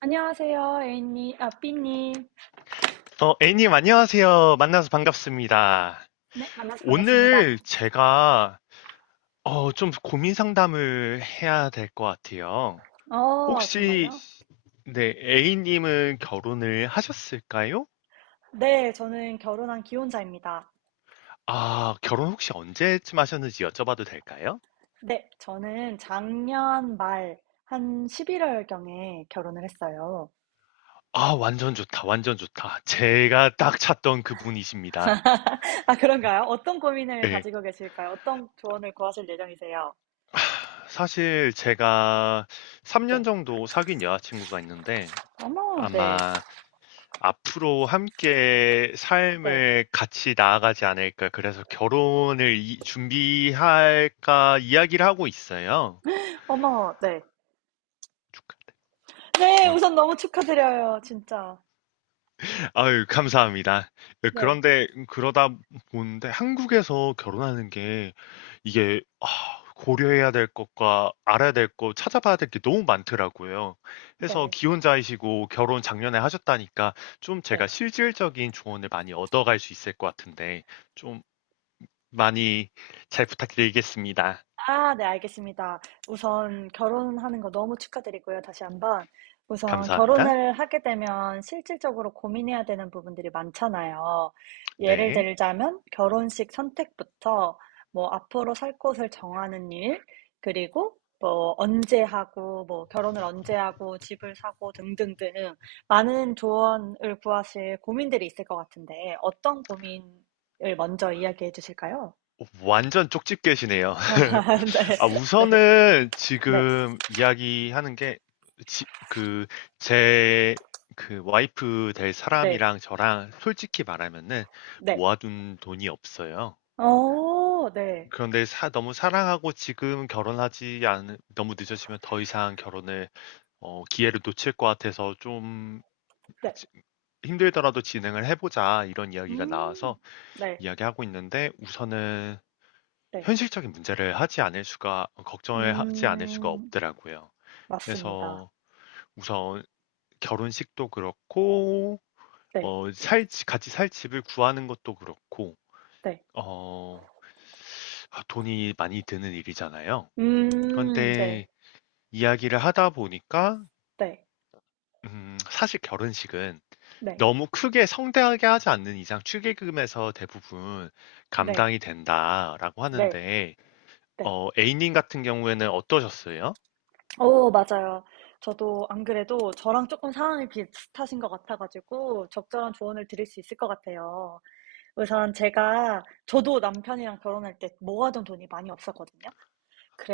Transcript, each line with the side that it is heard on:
right: 안녕하세요, A님, B님.
left: 애님, 안녕하세요. 만나서 반갑습니다.
right: 네, 만나서 반갑습니다.
left: 오늘 제가, 좀 고민 상담을 해야 될 것 같아요.
right: 어,
left: 혹시,
right: 정말요?
left: 네, A님은 결혼을 하셨을까요?
right: 네, 저는 결혼한 기혼자입니다.
left: 아, 결혼 혹시 언제쯤 하셨는지 여쭤봐도 될까요?
right: 네, 저는 작년 말, 한 11월경에 결혼을 했어요.
left: 아, 완전 좋다, 완전 좋다. 제가 딱 찾던 그분이십니다.
right: 아, 그런가요? 어떤 고민을
left: 네,
right: 가지고 계실까요? 어떤 조언을 구하실 예정이세요?
left: 사실 제가 3년
right: 네.
left: 정도 사귄 여자친구가 있는데,
right: 어머, 네.
left: 아마 앞으로 함께
right: 네.
left: 삶을 같이 나아가지 않을까. 그래서 결혼을 준비할까 이야기를 하고 있어요.
right: 어머, 네. 네,
left: 어.
right: 우선 너무 축하드려요, 진짜.
left: 아유, 감사합니다. 네,
right: 네,
left: 그런데 그러다 보는데 한국에서 결혼하는 게 이게 고려해야 될 것과 알아야 될 것, 찾아봐야 될 게 너무 많더라고요. 그래서
right: 네,
left: 기혼자이시고 결혼 작년에 하셨다니까 좀
right: 네.
left: 제가 실질적인 조언을 많이 얻어갈 수 있을 것 같은데 좀 많이 잘 부탁드리겠습니다.
right: 아, 네, 알겠습니다. 우선 결혼하는 거 너무 축하드리고요, 다시 한번. 우선
left: 감사합니다.
right: 결혼을 하게 되면 실질적으로 고민해야 되는 부분들이 많잖아요. 예를
left: 네.
right: 들자면 결혼식 선택부터 뭐 앞으로 살 곳을 정하는 일, 그리고 뭐 언제 하고 뭐 결혼을 언제 하고 집을 사고 등등등 많은 조언을 구하실 고민들이 있을 것 같은데 어떤 고민을 먼저 이야기해 주실까요?
left: 완전 쪽집 게시네요.
right: 네.
left: 아,
right: 네.
left: 우선은
right: 네.
left: 지금 이야기하는 게, 지- 그, 제, 그 와이프 될
right: 네.
left: 사람이랑 저랑 솔직히 말하면은
right: 네.
left: 모아둔 돈이 없어요.
right: 어, 네.
left: 그런데 너무 사랑하고 지금 결혼하지 너무 늦어지면 더 이상 기회를 놓칠 것 같아서 좀
right: 네.
left: 힘들더라도 진행을 해보자 이런 이야기가
right: 음.
left: 나와서
right: 네.
left: 이야기하고 있는데 우선은
right: 네.
left: 현실적인 문제를 하지 않을 수가 걱정을 하지 않을 수가
right: 음.
left: 없더라고요.
right: 맞습니다.
left: 그래서 우선 결혼식도 그렇고
right: 네.
left: 같이 살 집을 구하는 것도 그렇고
right: 네.
left: 어, 돈이 많이 드는 일이잖아요.
right: 음. 네.
left: 그런데 이야기를 하다 보니까
right: 네.
left: 사실 결혼식은
right: 네.
left: 너무 크게 성대하게 하지 않는 이상 축의금에서 대부분
right: 네.
left: 감당이 된다라고
right: 네.
left: 하는데
right: 네.
left: A님 같은 경우에는 어떠셨어요?
right: 어, 맞아요. 저도 안 그래도 저랑 조금 상황이 비슷하신 것 같아 가지고 적절한 조언을 드릴 수 있을 것 같아요. 우선 제가 저도 남편이랑 결혼할 때 모아둔 돈이 많이 없었거든요.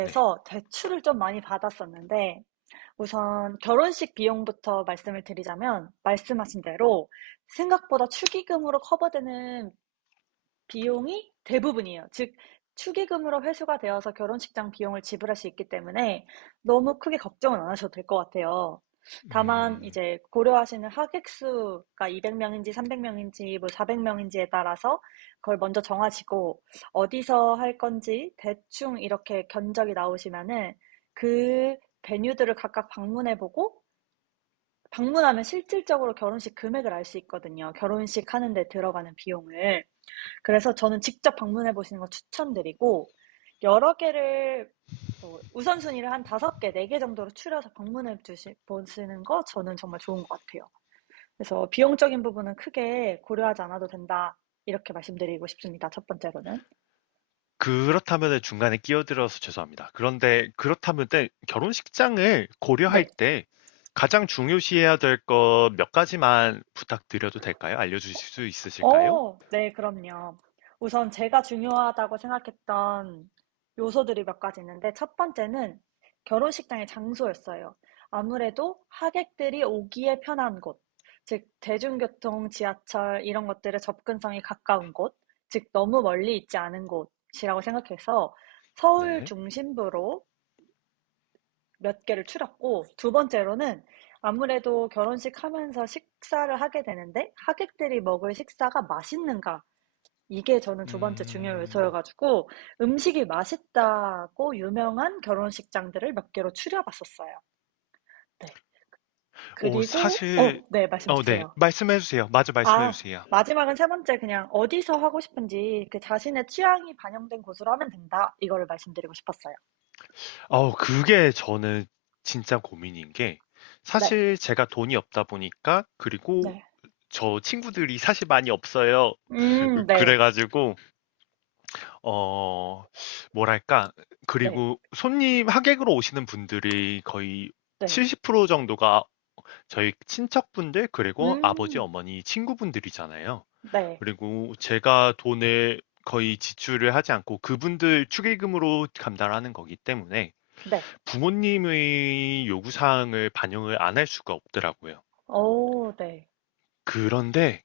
left: 네.
right: 대출을 좀 많이 받았었는데 우선 결혼식 비용부터 말씀을 드리자면, 말씀하신 대로 생각보다 축의금으로 커버되는 비용이 대부분이에요. 즉, 축의금으로 회수가 되어서 결혼식장 비용을 지불할 수 있기 때문에 너무 크게 걱정은 안 하셔도 될 것 같아요. 다만
left: 음,
right: 이제 고려하시는 하객 수가 200명인지 300명인지 뭐 400명인지에 따라서 그걸 먼저 정하시고 어디서 할 건지 대충 이렇게 견적이 나오시면은 그 베뉴들을 각각 방문해 보고, 방문하면 실질적으로 결혼식 금액을 알 수 있거든요. 결혼식 하는데 들어가는 비용을. 그래서 저는 직접 방문해 보시는 거 추천드리고, 여러 개를 뭐 우선순위를 한 다섯 개, 네 개 정도로 추려서 보시는 거 저는 정말 좋은 것 같아요. 그래서 비용적인 부분은 크게 고려하지 않아도 된다. 이렇게 말씀드리고 싶습니다. 첫 번째로는.
left: 그렇다면 중간에 끼어들어서 죄송합니다. 그런데 그렇다면 때 결혼식장을 고려할
right: 네.
left: 때 가장 중요시해야 될 것 몇 가지만 부탁드려도 될까요? 알려주실 수 있으실까요?
right: 어, 네, 그럼요. 우선 제가 중요하다고 생각했던 요소들이 몇 가지 있는데, 첫 번째는 결혼식장의 장소였어요. 아무래도 하객들이 오기에 편한 곳, 즉, 대중교통, 지하철, 이런 것들의 접근성이 가까운 곳, 즉, 너무 멀리 있지 않은 곳이라고 생각해서 서울
left: 네.
right: 중심부로 몇 개를 추렸고, 두 번째로는 아무래도 결혼식 하면서 식사를 하게 되는데, 하객들이 먹을 식사가 맛있는가, 이게 저는 두 번째 중요
left: 음,
right: 요소여가지고 음식이 맛있다고 유명한 결혼식장들을 몇 개로 추려봤었어요. 네.
left: 오,
right: 그리고,
left: 사실,
right: 어, 네, 말씀
left: 네.
right: 주세요.
left: 말씀해주세요. 맞아,
right: 아,
left: 말씀해주세요.
right: 마지막은 세 번째, 그냥 어디서 하고 싶은지 그 자신의 취향이 반영된 곳으로 하면 된다. 이거를 말씀드리고 싶었어요.
left: 그게 저는 진짜 고민인 게
right: 네,
left: 사실 제가 돈이 없다 보니까 그리고
right: 네.
left: 저 친구들이 사실 많이 없어요.
right: 네,
left: 그래가지고, 어, 뭐랄까.
right: 네,
left: 그리고 손님, 하객으로 오시는 분들이 거의
right: 네.
left: 70% 정도가 저희 친척분들, 그리고 아버지,
right: 음,
left: 어머니, 친구분들이잖아요.
right: 네,
left: 그리고 제가 돈을 거의 지출을 하지 않고 그분들 축의금으로 감당하는 거기 때문에
right: 네.
left: 부모님의 요구사항을 반영을 안 할 수가 없더라고요.
right: 오, 네,
left: 그런데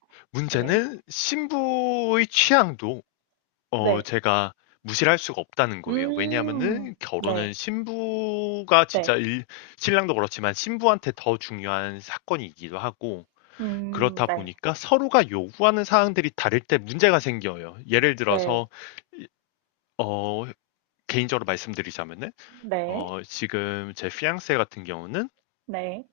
right: 네,
left: 문제는 신부의 취향도
right: 네.
left: 제가 무시를 할 수가 없다는 거예요.
right: 음,
left: 왜냐하면은 결혼은
right: 네,
left: 신부가 진짜
right: 네.
left: 일 신랑도 그렇지만 신부한테 더 중요한 사건이기도 하고 그렇다
right: 네,
left: 보니까 서로가 요구하는 사항들이 다를 때 문제가 생겨요. 예를
right: 네.
left: 들어서 어 개인적으로 말씀드리자면은
right: 네,
left: 지금 제 fiance 같은 경우는
right: 네,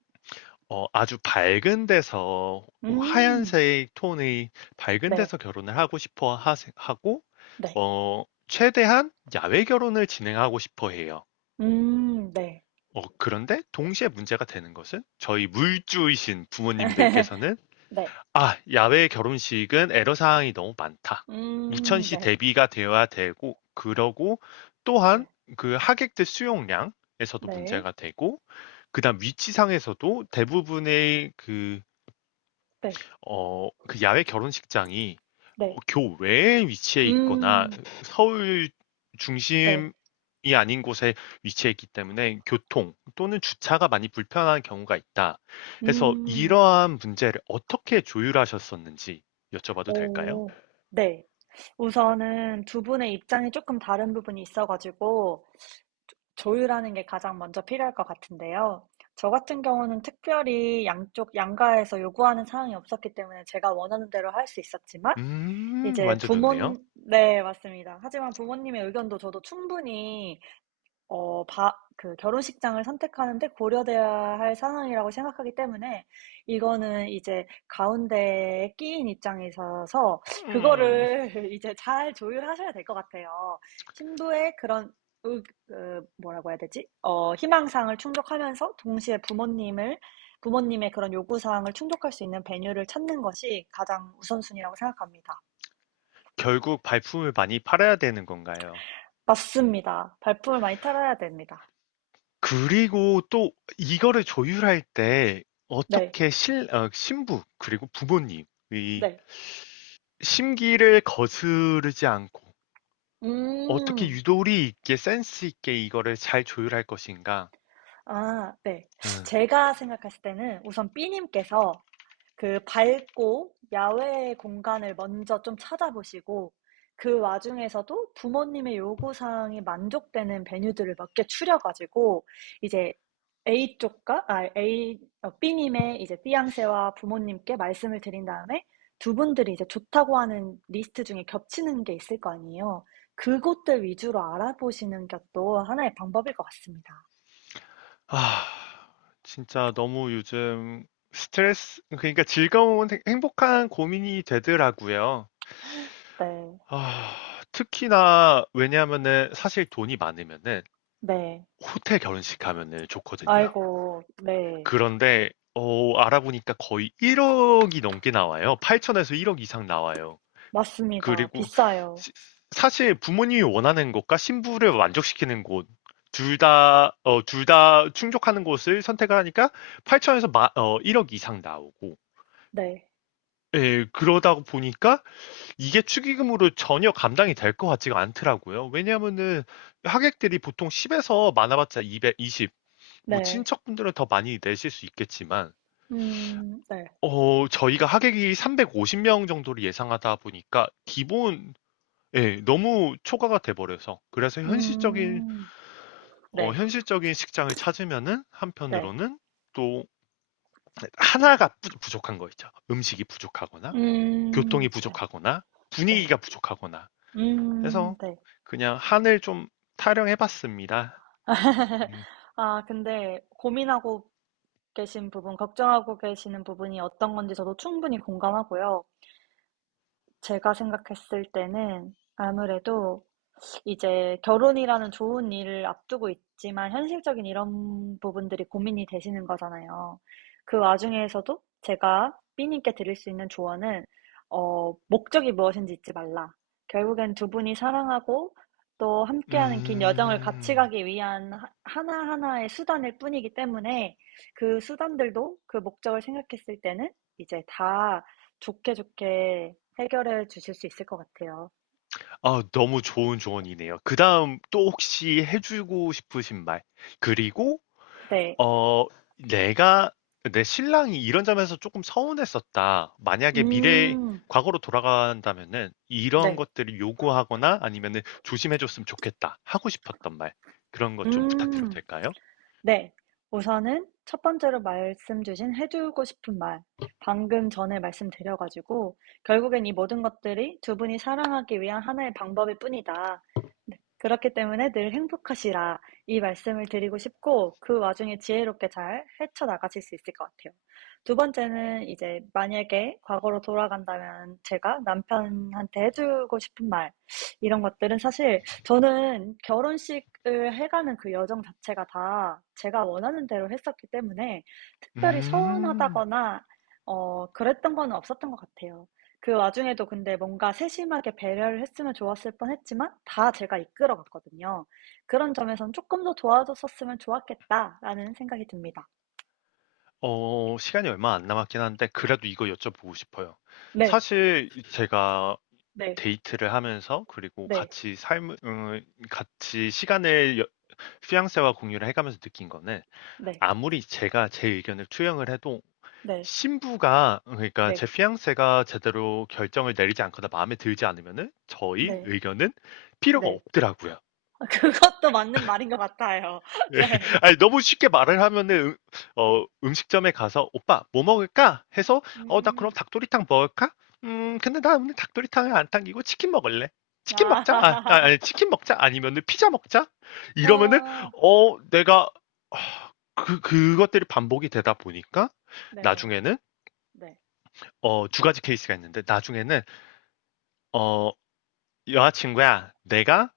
left: 아주 밝은 데서
right: 음,
left: 하얀색 톤의 밝은
right: 네,
left: 데서 결혼을 하고 싶어 하 고
right: 네,
left: 최대한 야외 결혼을 진행하고 싶어 해요.
right: 네,
left: 그런데 동시에 문제가 되는 것은 저희 물주이신 부모님들께서는
right: 네,
left: 야외 결혼식은 애로사항이 너무 많다. 우천시
right: 네,
left: 대비가 되어야 되고 그러고 또한
right: 네,
left: 그 하객들 수용량에서도
right: 네,
left: 문제가 되고 그다음 위치상에서도 대부분의 그
right: 네,
left: 어 그 야외 결혼식장이
right: 네,
left: 교외에 위치해 있거나
right: 음,
left: 서울
right: 네,
left: 중심이 아닌 곳에 위치해 있기 때문에 교통 또는 주차가 많이 불편한 경우가 있다. 해서
right: 음,
left: 이러한 문제를 어떻게 조율하셨었는지 여쭤봐도 될까요?
right: 오, 네. 우선은 두 분의 입장이 조금 다른 부분이 있어가지고 조율하는 게 가장 먼저 필요할 것 같은데요. 저 같은 경우는 특별히 양쪽 양가에서 요구하는 사항이 없었기 때문에 제가 원하는 대로 할 수 있었지만, 이제
left: 완전 좋네요.
right: 부모님, 네, 맞습니다. 하지만 부모님의 의견도 저도 충분히 어 바 그 결혼식장을 선택하는 데 고려되어야 할 상황이라고 생각하기 때문에, 이거는 이제 가운데에 끼인 입장이셔서
left: 음,
right: 그거를 이제 잘 조율하셔야 될 것 같아요. 신부의 그런 의 그 뭐라고 해야 되지? 어, 희망사항을 충족하면서 동시에 부모님을 부모님의 그런 요구사항을 충족할 수 있는 배뉴를 찾는 것이 가장 우선순위라고 생각합니다.
left: 결국 발품을 많이 팔아야 되는 건가요?
right: 맞습니다. 발품을 많이 팔아야 됩니다.
left: 그리고 또 이거를 조율할 때
right: 네.
left: 어떻게 신부, 그리고 부모님이
right: 네.
left: 심기를 거스르지 않고 어떻게
right: 음.
left: 유도리 있게 센스 있게 이거를 잘 조율할 것인가.
right: 아, 네.
left: 응.
right: 제가 생각했을 때는 우선 B 님께서 그 밝고 야외 공간을 먼저 좀 찾아보시고, 그 와중에서도 부모님의 요구 사항이 만족되는 베뉴들을 몇 개 추려 가지고 이제 A 쪽과 아 A 어 B 님의 이제 띠양 a 와 부모님께 말씀을 드린 다음에 두 분들이 이제 좋다고 하는 리스트 중에 겹치는 게 있을 거 아니에요. 그곳들 위주로 알아보시는 것도 하나의 방법일 것 같습니다.
left: 아, 진짜 너무 요즘 스트레스, 그러니까 즐거운 행복한 고민이 되더라고요.
right: 네.
left: 아, 특히나 왜냐하면은 사실 돈이 많으면은
right: 네.
left: 호텔 결혼식 하면은 좋거든요.
right: 아이고, 네.
left: 그런데 알아보니까 거의 1억이 넘게 나와요. 8천에서 1억 이상 나와요.
right: 맞습니다.
left: 그리고
right: 비싸요.
left: 시- 사실 부모님이 원하는 것과 신부를 만족시키는 곳, 둘 다 충족하는 곳을 선택하니까 8천에서 1억 이상 나오고,
right: 네.
left: 예, 그러다 보니까 이게 축의금으로 전혀 감당이 될 것 같지가 않더라고요. 왜냐하면은 하객들이 보통 10에서 많아봤자 220, 뭐
right: 네.
left: 친척분들은 더 많이 내실 수 있겠지만,
right: 네.
left: 저희가 하객이 350명 정도를 예상하다 보니까 기본 예, 너무 초과가 돼 버려서. 그래서 현실적인
right: 음, 네.
left: 현실적인 식장을 찾으면은
right: 네.
left: 한편으로는 또 하나가 부 부족한 거 있죠. 음식이 부족하거나 교통이
right: 네.
left: 부족하거나
right: 네.
left: 분위기가 부족하거나 해서
right: 네.
left: 그냥 한을 좀 타령해 봤습니다. 음.
right: 아, 근데 고민하고 계신 부분, 걱정하고 계시는 부분이 어떤 건지 저도 충분히 공감하고요. 제가 생각했을 때는 아무래도 이제 결혼이라는 좋은 일을 앞두고 있지만 현실적인 이런 부분들이 고민이 되시는 거잖아요. 그 와중에서도 제가 b 님께 드릴 수 있는 조언은 어, 목적이 무엇인지 잊지 말라. 결국엔 두 분이 사랑하고 또 함께하는 긴 여정을 같이
left: 음.
right: 가기 위한 하나하나의 수단일 뿐이기 때문에 그 수단들도 그 목적을 생각했을 때는 이제 다 좋게 좋게 해결해 주실 수 있을 것 같아요.
left: 아 너무 좋은 조언이네요. 그다음 또 혹시 해 주고 싶으신 말 그리고
right: 네.
left: 어, 내가, 내 신랑이 이런 점에서 조금 서운했었다. 만약에
right: 음.
left: 과거로 돌아간다면은 이런
right: 네.
left: 것들을 요구하거나 아니면은 조심해줬으면 좋겠다. 하고 싶었던 말. 그런 것 좀 부탁드려도
right: 음.
left: 될까요?
right: 네. 우선은 첫 번째로 말씀 주신 해주고 싶은 말. 방금 전에 말씀드려 가지고 결국엔 이 모든 것들이 두 분이 사랑하기 위한 하나의 방법일 뿐이다. 네. 그렇기 때문에 늘 행복하시라. 이 말씀을 드리고 싶고 그 와중에 지혜롭게 잘 헤쳐나가실 수 있을 것 같아요. 두 번째는 이제 만약에 과거로 돌아간다면 제가 남편한테 해 주고 싶은 말, 이런 것들은 사실 저는 결혼식을 해가는 그 여정 자체가 다 제가 원하는 대로 했었기 때문에 특별히
left: 음,
right: 서운하다거나 어, 그랬던 건 없었던 것 같아요. 그 와중에도 근데 뭔가 세심하게 배려를 했으면 좋았을 뻔했지만 다 제가 이끌어 갔거든요. 그런 점에선 조금 더 도와줬었으면 좋았겠다라는 생각이 듭니다.
left: 시간이 얼마 안 남았긴 한데 그래도 이거 여쭤보고 싶어요.
right: 네,
left: 사실 제가
right: 네,
left: 데이트를 하면서 그리고
right: 네,
left: 같이 시간을 양세와 공유를 해가면서 느낀 거는
right: 네,
left: 아무리 제가 제 의견을 투영을 해도
right: 네,
left: 신부가 그러니까
right: 네,
left: 제 fiance가 제대로 결정을 내리지 않거나 마음에 들지 않으면은 저희
right: 네,
left: 의견은 필요가
right: 네.
left: 없더라고요.
right: 그것도 맞는 말인 것 같아요.
left: 예.
right: 네,
left: 아니, 너무 쉽게 말을 하면은,
right: 네.
left: 음식점에 가서, 오빠, 뭐 먹을까? 해서,
right: 음,
left: 나 그럼
right: 음.
left: 닭도리탕 먹을까? 근데 나 오늘 닭도리탕은 안 당기고 치킨 먹을래. 치킨 먹자?
right: 아,
left: 아니, 치킨 먹자? 아니면은 피자 먹자? 이러면은,
right: 아,
left: 어, 내가, 아, 그, 그것들이 반복이 되다 보니까,
right: 네,
left: 나중에는,
right: 네,
left: 두 가지 케이스가 있는데, 나중에는, 어, 여자친구야, 내가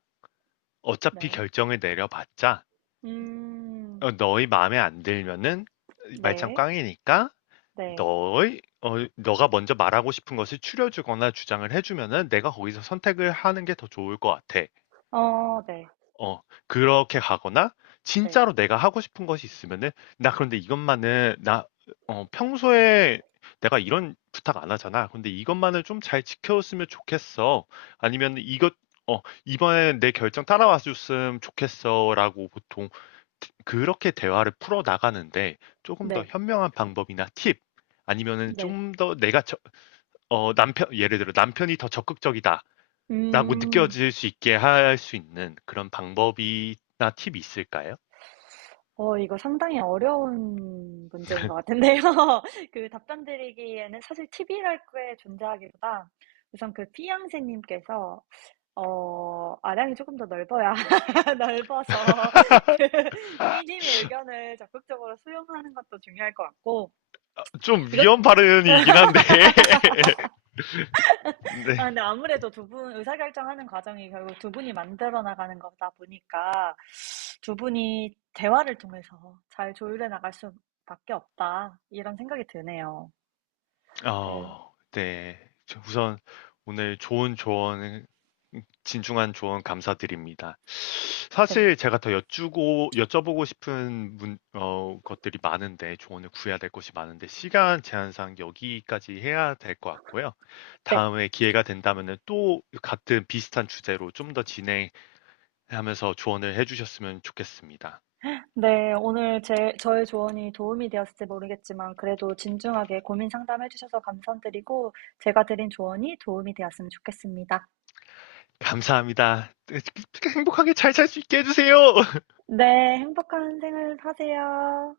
left: 어차피
right: 네.
left: 결정을 내려봤자,
right: 음,
left: 너희 마음에 안 들면은, 말짱
right: 네,
left: 꽝이니까,
right: 네.
left: 너가 먼저 말하고 싶은 것을 추려 주거나 주장을 해 주면은 내가 거기서 선택을 하는 게 더 좋을 것 같아.
right: 어, 네,
left: 어, 그렇게 가거나
right: 네,
left: 진짜로 내가 하고 싶은 것이 있으면은 나 그런데 이것만은 평소에 내가 이런 부탁 안 하잖아. 근데 이것만을 좀 잘 지켜줬으면 좋겠어. 아니면 이번에 내 결정 따라와 줬으면 좋겠어라고 보통 그렇게 대화를 풀어 나가는데 조금 더
right: 네,
left: 현명한 방법이나 팁 아니면은
right: 네.
left: 좀 더 내가 남편 예를 들어 남편이 더 적극적이다. 라고
right: 음,
left: 느껴질 수 있게 할 수 있는 그런 방법이나 팁이 있을까요?
right: 어, 이거 상당히 어려운 문제인 것 같은데요. 그 답변 드리기에는 사실 팁이랄 게 존재하기보다 우선 그 피양새님께서, 어, 아량이 조금 더 넓어야, 넓어서 그 B님의 의견을 적극적으로 수용하는 것도 중요할 것 같고,
left: 좀
right: 이
left: 위험 발언이긴 한데.
right: 아,
left: 네.
right: 근데 아무래도 두 분, 의사결정하는 과정이 결국 두 분이 만들어 나가는 거다 보니까 두 분이 대화를 통해서 잘 조율해 나갈 수밖에 없다. 이런 생각이 드네요. 네,
left: 네. 우선 오늘 좋은 조언, 진중한 조언 감사드립니다.
right: 네,
left: 사실 제가 더 여쭈고 여쭤보고 싶은 것들이 많은데 조언을 구해야 될 것이 많은데 시간 제한상 여기까지 해야 될 것 같고요.
right: 네.
left: 다음에 기회가 된다면은 또 같은 비슷한 주제로 좀 더 진행하면서 조언을 해주셨으면 좋겠습니다.
right: 네, 오늘 제, 저의 조언이 도움이 되었을지 모르겠지만 그래도 진중하게 고민 상담해 주셔서 감사드리고 제가 드린 조언이 도움이 되었으면 좋겠습니다.
left: 감사합니다. 행복하게 잘 살 수 있게 해주세요.
right: 네, 행복한 생활 하세요